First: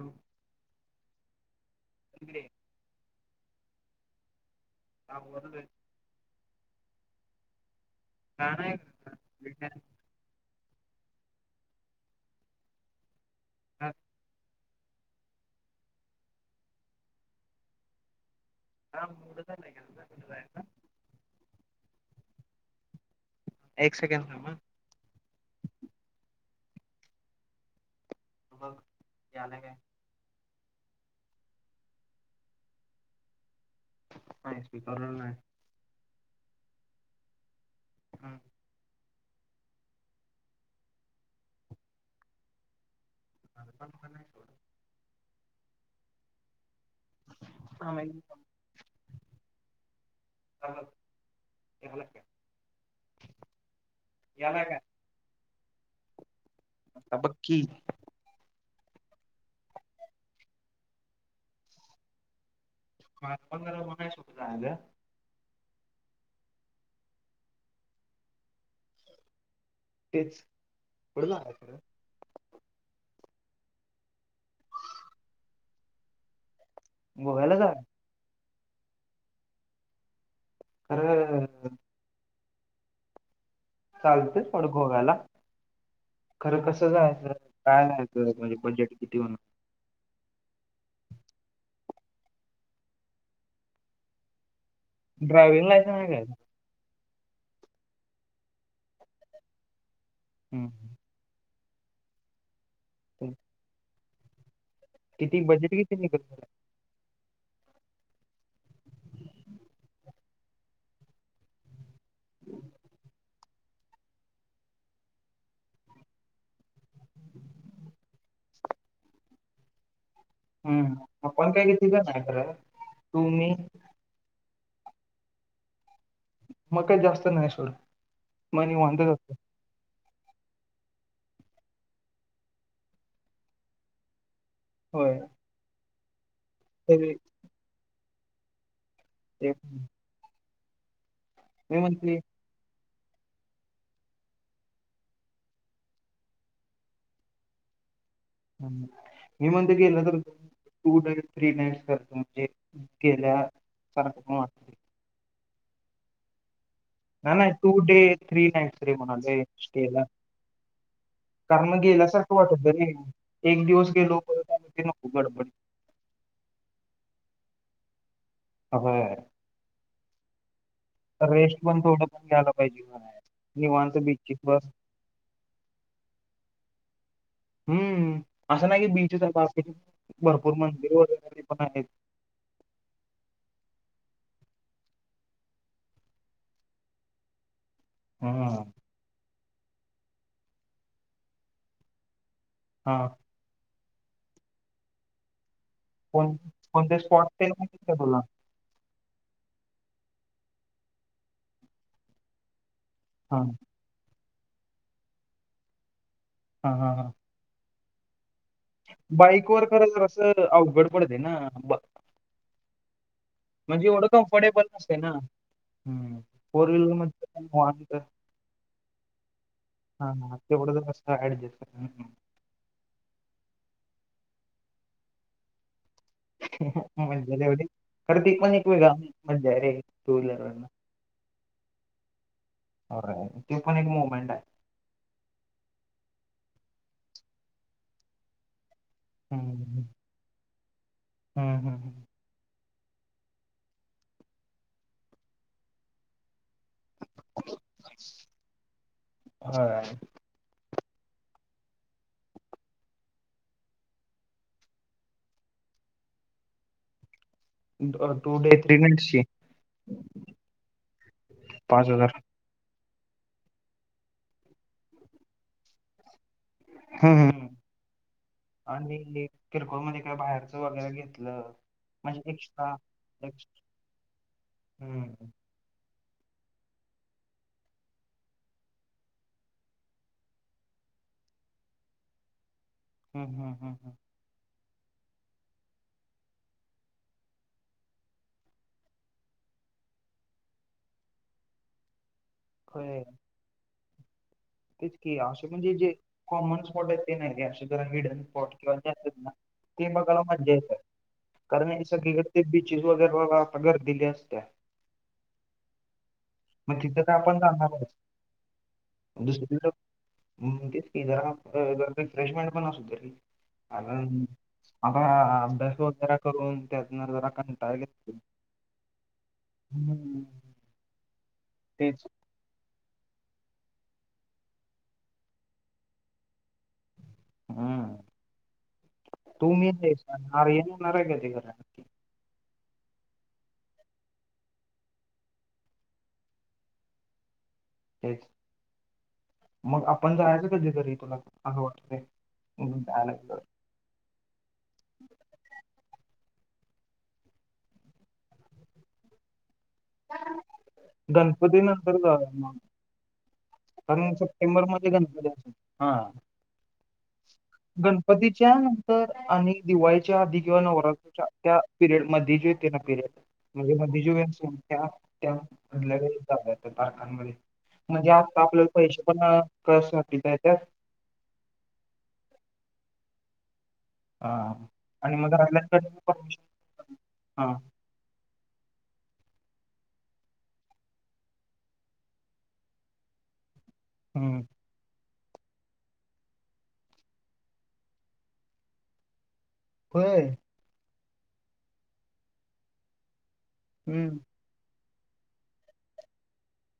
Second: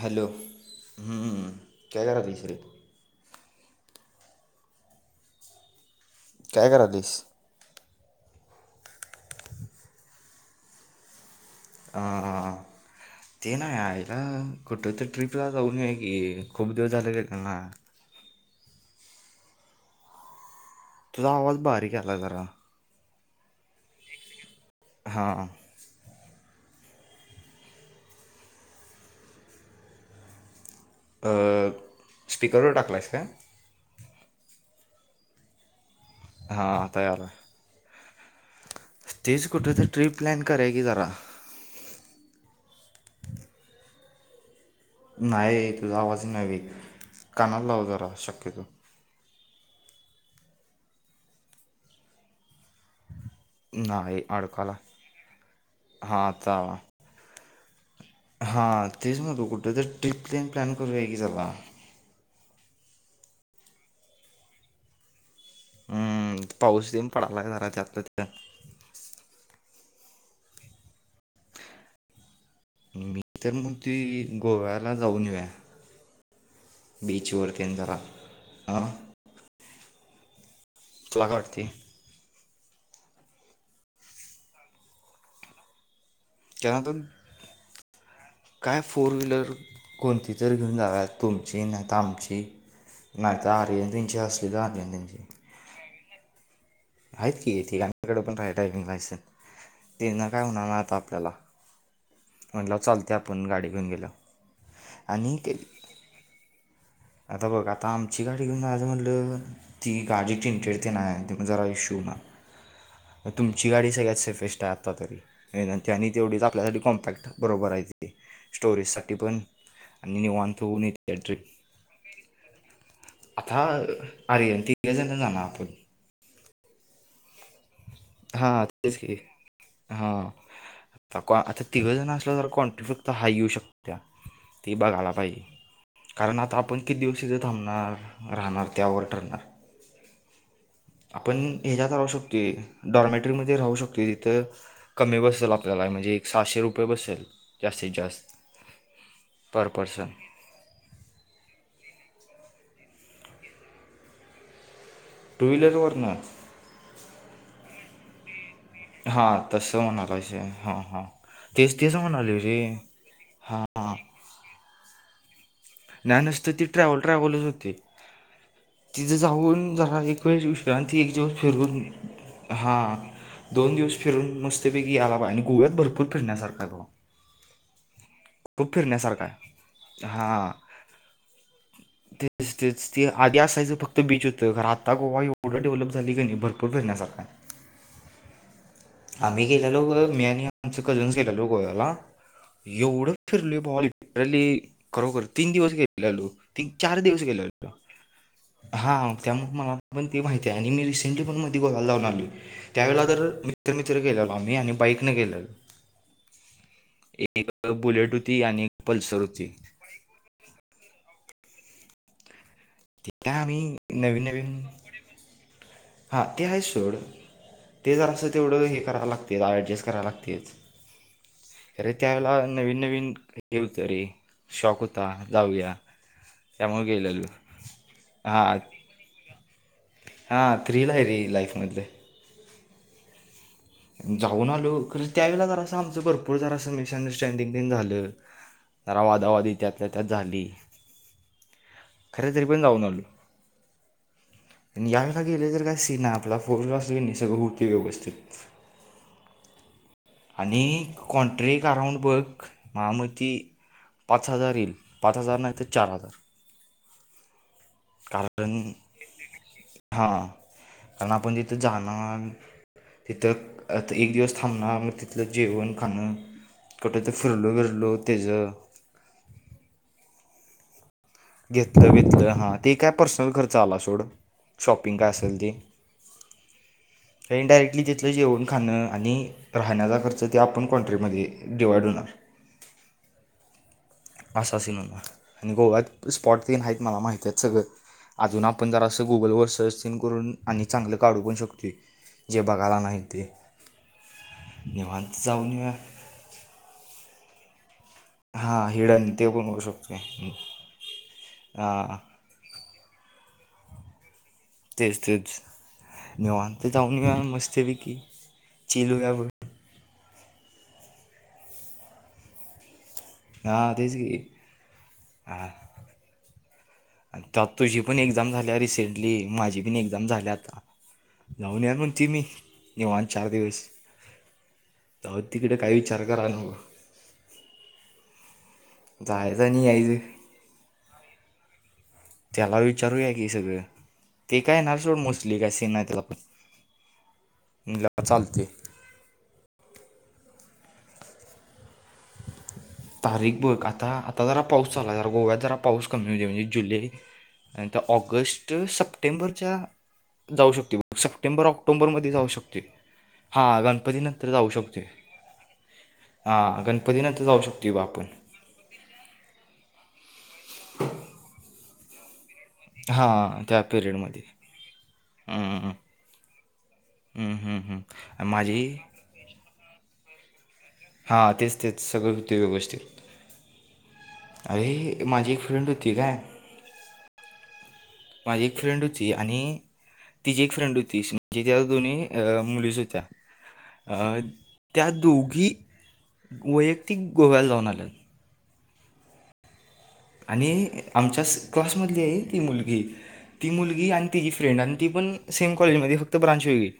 Hello! हम इकडे [unintelligible] हा बोलालोय. काय करालीसं? का नाही [unintelligible] हा हा हा ते ना आयला. कुठं तर ट्रीपला जाऊन येऊया की खूप दिवस झाले त्यांना हां उडत [unintelligible] तुझा आवाज बारीक यालाय जरा. एक सेकेंद थांब. हां. बघ यालाय काय? अ स्पीकरवर टाकलायस काय? नाही स्पीकर वर नाई. हां आता यालाय. हा. तेचं कुठं तर ट्रिप प्लॅन करूया कि जरा. [unintelligible] नाही सोड नाही तुझा आवाजही नव्हे कानाला लाव जरा माहिती शक्यतो. [unintelligible] ला काय? नाही याला काय अडकालाय हां आता आला. आता बग की. हा तेच म्हणतो कुठं तर ट्रिप तेन प्लॅन करूया की जरा. [unintelligible] हम्म पाऊस तेन पडलाय जरा त्यातल्या त्यात. तेच [unintelligible] मी तर म्हणतोय की गोव्याला जाऊन येऊ या. गोव्याला जा बीचवरतीन जरा. तुला काय खरं वाटतय. चालते थोडं गोव्याला खरं कसं त्यानंतर जायचं? काय नाही तेच म्हणजे काय बजेट फोर किती होण व्हीलर कोणती तर घेऊन जाऊयात तुमची नाही तर आमची. नाही तर आर्यन त्याची असली तर अर्यन त्येंची. ड्रायव्हिंग लायसन हाय का हेज. आहेत की [unintelligible] हाय ड्रायविंग लायसन तेना काय होणार नाही हम्म. आता आपल्याला. म्हटलं चालतय आपण गाडी घेऊन गेल्यावर किती बजेट किती निघल खर आता बघ आता आमची गाडी घेऊन जायचं म्हटलं ती गाडी चिंटेडतेन हाय तेण पण जरा इशू होणार. तुमची गाडी सगळ्यात सेफेस्ट आहे आत्ता तरी ना आणि तेवढीच आपल्यासाठी कॉम्पॅक्ट बरोबर आहे ती. स्टोरेजसाठी पण आणि निवांत. हम्म [unintelligible] एन्ट्री आपण काय किती जण नाही खरं तू मी आथा आहे तिथल्या जणा जा ना आपण - म काय जास्त नाही सोड. हा मग तेच निवांतच की. असतो हा आता आता तिघं जण असल्यावर क्वांटि फक्त हाय येऊ शकतो त्या ते बघायला होय पाहिजे कारण आता आपण किती तरी दिवशी थांबणार राहणार त्यावर ठरणार [inaudible] आपण मी ह्याच्यात राहू म्हणते शकतोय डॉर्मेटरीमध्ये राहू शकतोय तिथं. कमी बसल आपल्याला म्हणजे एक सहाशे रुपये बसल जास्तीत जास्त. हम् मी पर म्हणत गेलं पर्सन तर [unintelligible] टू नाइट थ्री नाइट सारख म्हणजे गेल्या सारख पण वाटतय. टू व्हीलर वर न नाही नाही, टू डे थ्री नाईन हा तसं म्हणालायस व्हय, हा हा. कारण मग गेल्यासारखं वाटत रे, हां एक दिवस गेलो [unintelligible] नको बडबड. नाय नुसतं ती ट्रॅव्हल ट्रॅव्हलच होते, होय तिथं जाऊन जरा एक [unintelligible] [unintelligible] ती एक दिवस रेस्ट फिरून, पण थोडं पण घ्यायला हा पाहिजे म्हणाय. दोन दिवस निवांत फिरून बीचीस वर मस्तपैकी [unintelligible] आणि गोव्यात भरपूर फिण्यासारखं हाय बवा. हम्म, असं नाही की बीचच फिरण्यासारखं आहे [unintelligible] हां भरपूर मंदिर वगैरे पण आहेत. तेच ती आधी असायचं फक्त बीच होतं, खरं आता गोवा एवढं डेव्हलप झाली की नाही भरपूर फिरण्यासारखं हाय. [inaudible] हा आम्ही गेलेलो बघ, मी आणि आमचे कझन्स गेलेलो गोव्याला. हा एवढं फिरलोय बवा लिटरली, खरोखर तीन दिवस गे लेलो, कोण ती कोणते चार दिवस स्पॉट ते गेलेलतो. माहिती का तुला हा त्यामुळे मला पण ते माहिती आहे, आणि मी रिसेंटली पण मधी बगायला जाऊन आलोय, त्यावेळेला तर हा मित्र-मित्र गेलेलो आम्ही, आणि बाईकने गेलेलो. हा. एक बुलेट होती आणि एक पल्सर होती बाईक वर खर असं अवघड पडते ना त्या आम्ही नवीन नवीन ते ना हम्म हा ती आहेच फोर व्हीलर सोड, मध्ये तर ते निवांत जरासं तेवढं हे करावं लागते ऍडजेस्ट हा करायला हा लागतेच तेवढं जर असं ऍडजस्ट अरे हम्म. त्यावेळेला नवीन नवीन गेलतो रे, शॉक होता जाऊया. त्यामुळे गेलेलो मज्जा तेवढी, खरं ती हा पण एक वेगळा मज्जा आहे रे. टू हा, व्हीलरवरनं थ्रील आहे रे लाईफमधलं. अरे, ती पण एक मूमेंट आहे. हॅलो! [unintelligible] त्यावेळेला जरा असं आमचं भरपूर जरासं मिसअंडरस्टँडिंग तेन झालं, जरा वादावादी त्यातल्या त्यात झाली. हम्म हम्म हम्म खरं तरी पण जाऊन आलो. यावेळेल गेले तर काय सीन हाय आपला फोर [unintelligible] सगळं होतेय व्यवस्थित. आणि कॉन्ट्रिक का राउंड बघ, हा मग ती पाच हजार येईल, पाच हजार नाहीतर चार हजार. टू कार्डन, डे थ्री नाईट्सची हा कारण आपण तिथं पाच हजार जाणार तिथं आ एक दिवस थांबण मग तिथलं जेवण खाणं. कुठंतर हम्म, हम्म. फिरलो बिरलो त्याचं आणि [unintelligible] किरकोळ मध्ये काय बाहेरचं वगैरे घे घेतलं बितलं हा, ते काय पर्सनल खर्च एक्स्ट्रा आला सोड, शॉपिंग हम्म काय असेल ती. कायनी डायरेक्टली तिथलं जेउन खाणं आणि राहण्याचा खर्च ते आपण कौंट्रीमध्ये डिवाइड होणार. हम्म हम्म हम्म हम्म असा सिन होणार, आणि गोव्यात स्पॉट तेन मला माहित आहेत सगळं. अजून आपण जरासं गुगलवर सर्च सिन करून, आणि चांगलं काढू पण शकतोय. जे बघायला नाही खरंय. ते. तेच की, निवांत असे जाऊन पण येऊया जे जे कॉमन स्पॉट आहेत ते नाही, असे जरा हिडन स्पॉट [unintelligible] हां ते असतात हिडन ते ना, पण होऊ ते शकतो बघायला मज्जा येतं, कारण हे हां सगळीकड ते बिचेस वगैरेला आता गर्दी लय असत्या. तेच तेच, निेवांत मग जाऊन तिथं तर येऊया आपण जाणारच मस्तपैकी, चि [unintelligible] [unintelligible] हम्म तेच की जरा अ गर्दन फ्रेश होयला पण असुद्या रे. हा तेच की. कारण आता ह अभ्यास वगैरे करून त्यातनं जरा कंटाळा तुझी पण येतो. एक्झाम झाल्या रिसेंट- ली माझी बी एक्झाम हम्म, झाली आता जाऊन या म्हण तेच ती मी. निवांत चार दिवस तेव्हा तिकडे कायही विचार कराय नको. हम्म जायचं तू आणि मी यायचं येणार न कचे घरा आण- त्याला विचारूया की सगळं ते काय येणार सोड मोस्टली काय सीन नाय त्याला पण- म्हणलं तेच चालते मग आपण जायचं का कधी तरी तुला असं वाटतय? तारीख बघ आता आता जरा पाऊस चालू हाय गोव्यात जरा पाऊस कमी होऊदे म्हणजे जुलै- नाही त ऑगस्ट सप्टेंबरच्या- जाऊ शकते सप्टेंबर गणपती नंतर ऑक्टोबरमध्ये जाऊ जाऊया मग शकतोय. कारण सप्टेंबर मध्ये गणपती हा- हां गणपतीनंतर जाऊ शकते बा आपण गणपतीच्या नंतर आणि दिवाळीच्या आधी किंवा नवरात्राच्या त्या पिरियड मध्ये जे- [unintelligible] हां त्या म्हजे पिरियडमध्ये हम्म, [unintelligible] पार्कांमध्ये हम्म, हम्म, हम्म. म्हणजे आणि आता आपल्याला माझी पैसे पण [unintelligible] येत्यात- हां तेच तेच सगळं होतंय व्यवस्थित. हा अरे आणि माझी मग एक फ्रेंड होती आपल्या काय [unintelligible] ह माझी एक फ्रेंड होती आणि- तिची एक फ्रेंड होती त्या दोन्ही अ मुलीच होत्या. अ हम्म त्या दोघी वैयक्तिक गोव्याला जाऊन आल्यात. होय. ती आमच्यास क्लासमधली आहे ती मुलगी ती मुलगी आणि हम्म ती- फ्रेंड आणि ती पण सेम कॉलेजमध्ये फक्त ब्रांच वगेळी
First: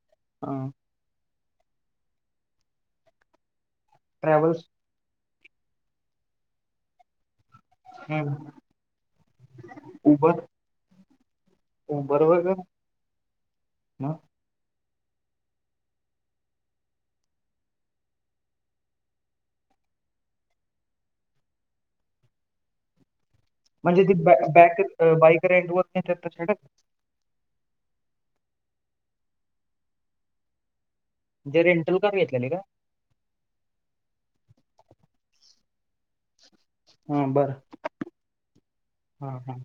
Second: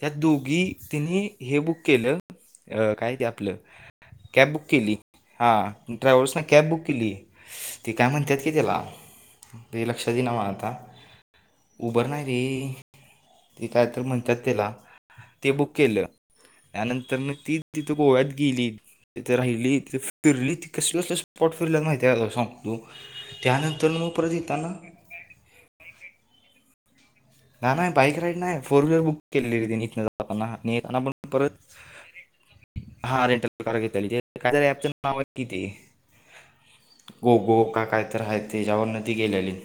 त्या हा दोघी- तिनी हे बुक केलं काय ते आपलं कॅब बुक ट्रॅव्हल्स केली. हां ट्रॅव्हल्सन कॅब बुक केली. ते काय म्हणतात की त्याला, ते लक्षात इना उबर मला आता उबर नाही रे ते काय तर ना, म्हणतात त्याला ते बुक केलं. त्यानंतर ती तिथं गोव्यात गेलीत. तिथ राहिलीत ते फिरली कसलं कस स्पाट फिरल्यालत माहिती आहे सांग- त्यानंतर मग परत येताना- अ बाईक रेंटत नाहीच्या तर छडत- ह नाही बाईक राईड नाही फोर व्हीलर बुक केलेली आहे ती इथणं जाताना आणि येताना पण- परत म्हणजे रेंटल कार घेतलेली का? हा रेट- घ काच नाव किती हा गो बरं गो का काय तर आहे ते ज्यावर न ती हा हा गेलेलीत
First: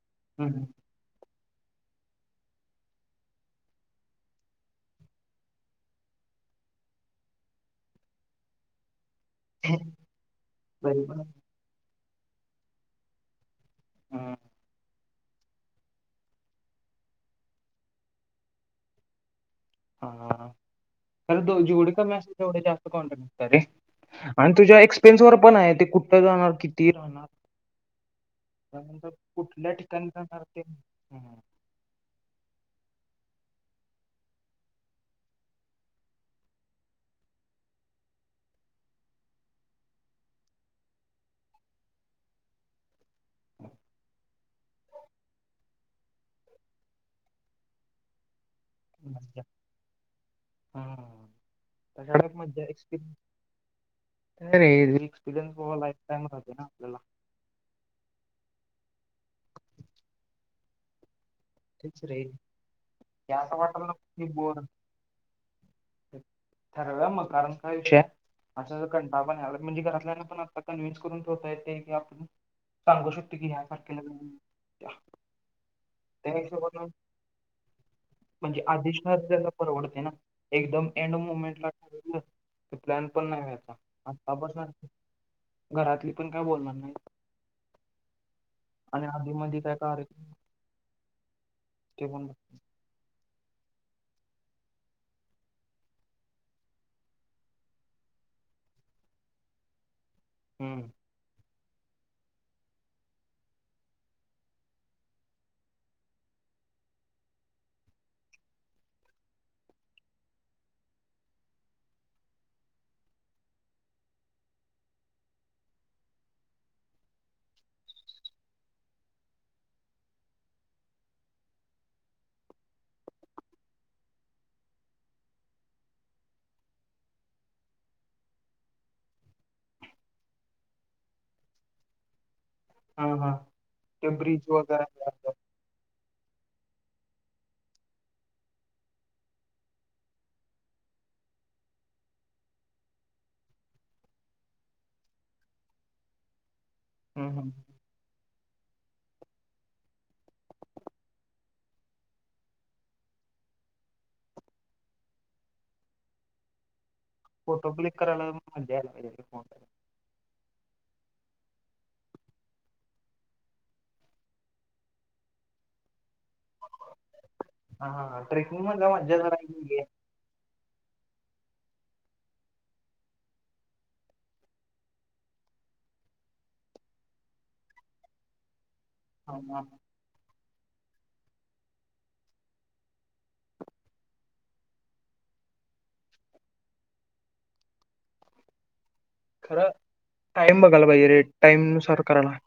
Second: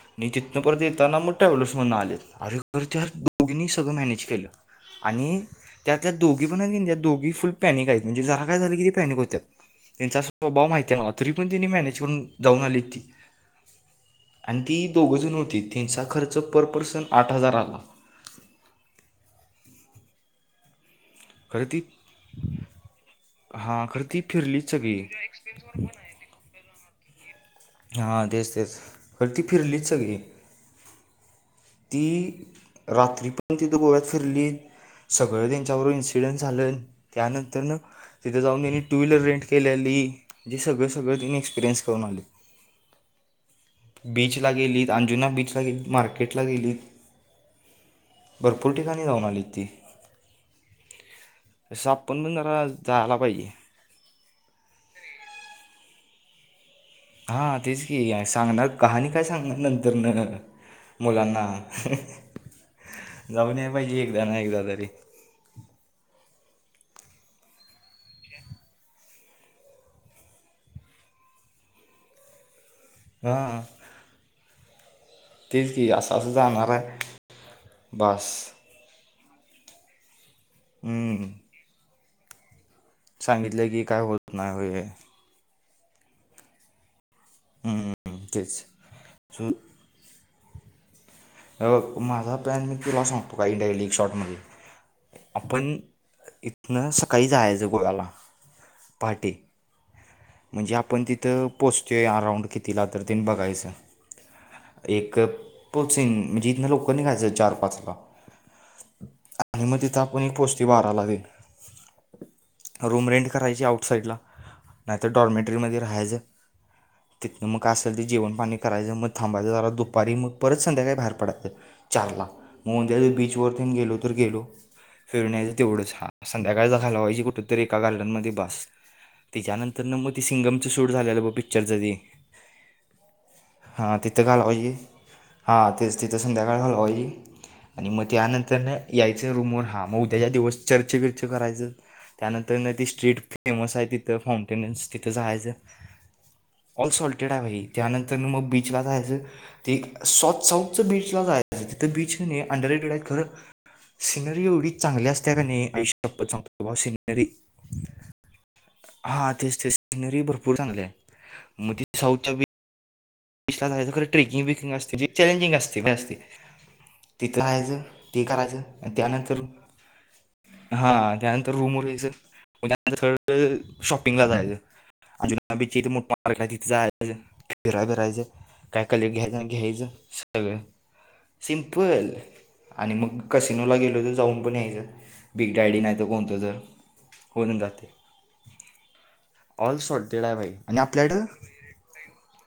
आणि तिथनं हम्म. परत ये- ताणा मग ट्रॅव्हलस माधन आल्या एकतर दोघीनी सगळं मॅनेज केलं. आणि त्यातल्या दोघी पण त्या दोघी फुल पॅनिक आहेत, म्हणजे जरा काय झालं की ते पॅनिक होत्यात. त्यांचा स्वभाव माहिताय आहे मला तरी पण त्यांनी मॅनेज करून जाऊन आलीती. हा आणि ती दोघजण होती त्यांचा खर्च पर पर्सन आठ हजार आला. हा खर दो जेवडी कमी अस तेवढ जास्त कोंट- हा खरं ती फिरलीत सगळी पण आहे ते कुठं जाणार किती राहणार? हां तेच तेच त्यानंतर खरं ती कुठल्या फिरलीच ठिकाणी सगळी जाणार ते- ती रात्री पण तिथं गोव्यात फिरलीत. सगळं त्यांच्यावर इन्सिडंट झालं त्यानंतर न- तिथे जाऊन त्यांनी टू व्हीलर रेंट केल्याली ते सगळं सगळं त्यांनी एक्स्पिरियन्स करून आलीत. ह बीच ला गेलीत अंजुना बीच ला गेली मार्केटला गेलीत. भरपूर ठिकाणी जाऊन आलीत ती. हम तसं आपण पण त्याच्यान मजा जरा एक्सपिर- जायला पाहिजे नाही रे ते एक्स्पेरिअन्स लाफटाइम राहतोय ना आपल्याला. हां तेच की सांगणार कहाणी काय सांगणार नंतर न मुलांना तेच रे अहं ते जाऊन याय पाहिजे एकदा ना एकदा तरी. ठरव्याव मगं कारण काय विषय हाय अस असं कंटाळा पण याला म्हणजे घरातल्याना पण आता कन्व्हन्स करून ठेवता येतय की आपण सांगू शकतो की ह्या हां ह्या तारखेला तेच की असं असं त्या जाणार हिशोबानं हाय बास. आधिष्ठ त्याला परवडते ना एकदम एंड हम्म. मोमेंट ला ठरवलं ते प्लॅन पण नाही सांगितलं व्हायचा की काय होत आता नाही पासन होय हम्म, घरातली पण काय बोलणार नाही. हम्म हम्म तेच. आणि आधी सो मधी काय का हबग पण माझा बघतील. पॅन मी तुला सांगतो काय डायलिक शॉर्ट मध्ये आपण इथनं सकाळी जायचं गोव्याला पहाटे. म्हणजे हम्म आपण तिथं पोचतोय अराऊंड कितीला तर तेन बघायचं. ते एक पोचिग म्हणजे इथन लवकर निघायचं चार, पाच ला. मग तिथं आपण पोचतोय बाराला तेन. रूम रेंट करायची आउट साइडला नाहीतर डॉर्मेटरीमध्ये राहायचं. तिथनं मग असेल ते जेवण, पाणी करायचं मग थांबायचं जरा दुपारी मग परत संध्याकाळी बाहेर पडायचं. चारला मग तउद्या तेन बीच वरती गेलो तर गेलो. फिरून यायचं तेवढंच हा संध्याकाळचा घालावायची कुठ तरी एका गार्डनमध्ये बास. त्याच्यानं तर न मग सिंगमची शूट झालेलं बघ पिक्चरच ते हा हा हा ते तिथं ब्रिज घालवायची. वगैरे हा तेच तिथं संध्याकाळ घालवायची. आणि मग त्यानंतर न यायचं रूमवर हा मग उद्या दिवस चर्चेविरचे करायचं त्यानंतर न ती स्ट्रीट फेमस आहे तिथं फॉम टेन्स तिथ जायचं ऑल सॉल्टेड आहे भाई त्यानंतर मग बीचला जायचं. ते सोथ साउथ बीचला जायचं तिथं बीच किनी अनडरेटेड हायत खरं सिनरी एवढी चांगली असत्या कनी आईशप्पथ सांग वॉस सिनरी. फोटो क्लिक करायला मज्जा यायला हां पाहिजे तेच ते सिनरी भरपूर चांगली हाय. म ते साउथ बीच ला जायचं खरं ट्रेकिंग विकिंग असते जे चॅलेंजिंग असतय हे असतय. तिथं राहायचं हा हा ते ट्रेकिंग करायचं मधला आणि मजा जरा त्यानंतर वेगळी आहे. हा त्यानंतर रूमवर यायचं. त्यानंतर म थर्ड शॉपिंगला जायचं. अजुनाबा बीची इथे मोठ पार्क आहे तिथे जाय फि फिराय बिरा करायच काय कले हा, घ्यायचं आणि हा. घ्यायचं सगळं सिम्पल आणि मग कसिनोला गेलो तर जाऊन पण यायचं बिग डायडी नाही तर कोणतं तर होणून जातंय. खरं ऑल सॉल्टेड आहे भाई टाइम आणि बघायला पाहिजे आपल्याकड [unintelligible] नुसार करायला.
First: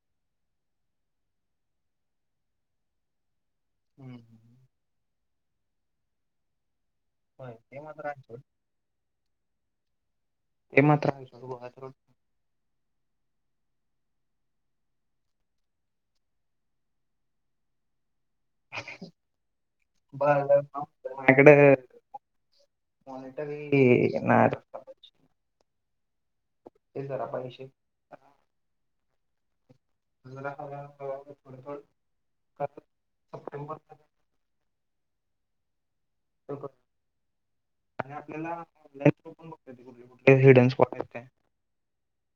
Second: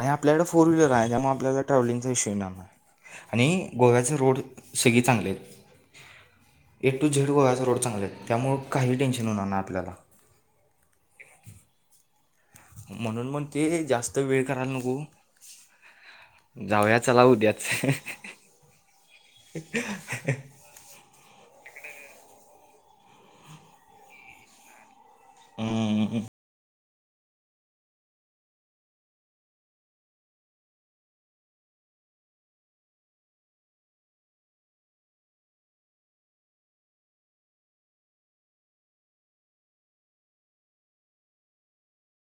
आणि आपल्याकडं फोर व्हीलर आहे. त्यामुळे आपल्याला ट्रॅव्हलिंगचा विषय नाही आहे आणि गोव्याच रोड सगळी चांगली हायत. ए टू झेड होय गोव्याचा रोड ते चांगले मात्र आहे आहेत सोड. त्यामुळं काही टेन्शन होणार नाही आपल्याला. हे मात्र [unintelligible] गोव्याचा रोड म्हणून म्हणतोय जास्त वेळ करायला नको. जाऊया चला उद्याच. [unintelligible] मायाकड मॉनिटरी णार. हम्म हम्म. ते जरा पाहिजे. [unintelligible] सप्टेबर [unintelligible] आणि आपल्याला ऑनलाईनो पण बघत कुठले कुठले हिडन स्पॉट आहेत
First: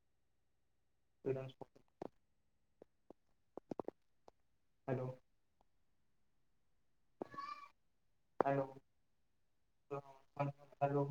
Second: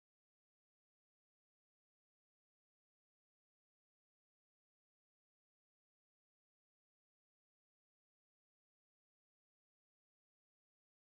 ख [unintelligible] हॅलो [inaudible] हॅलो हॅलो हे हॅलो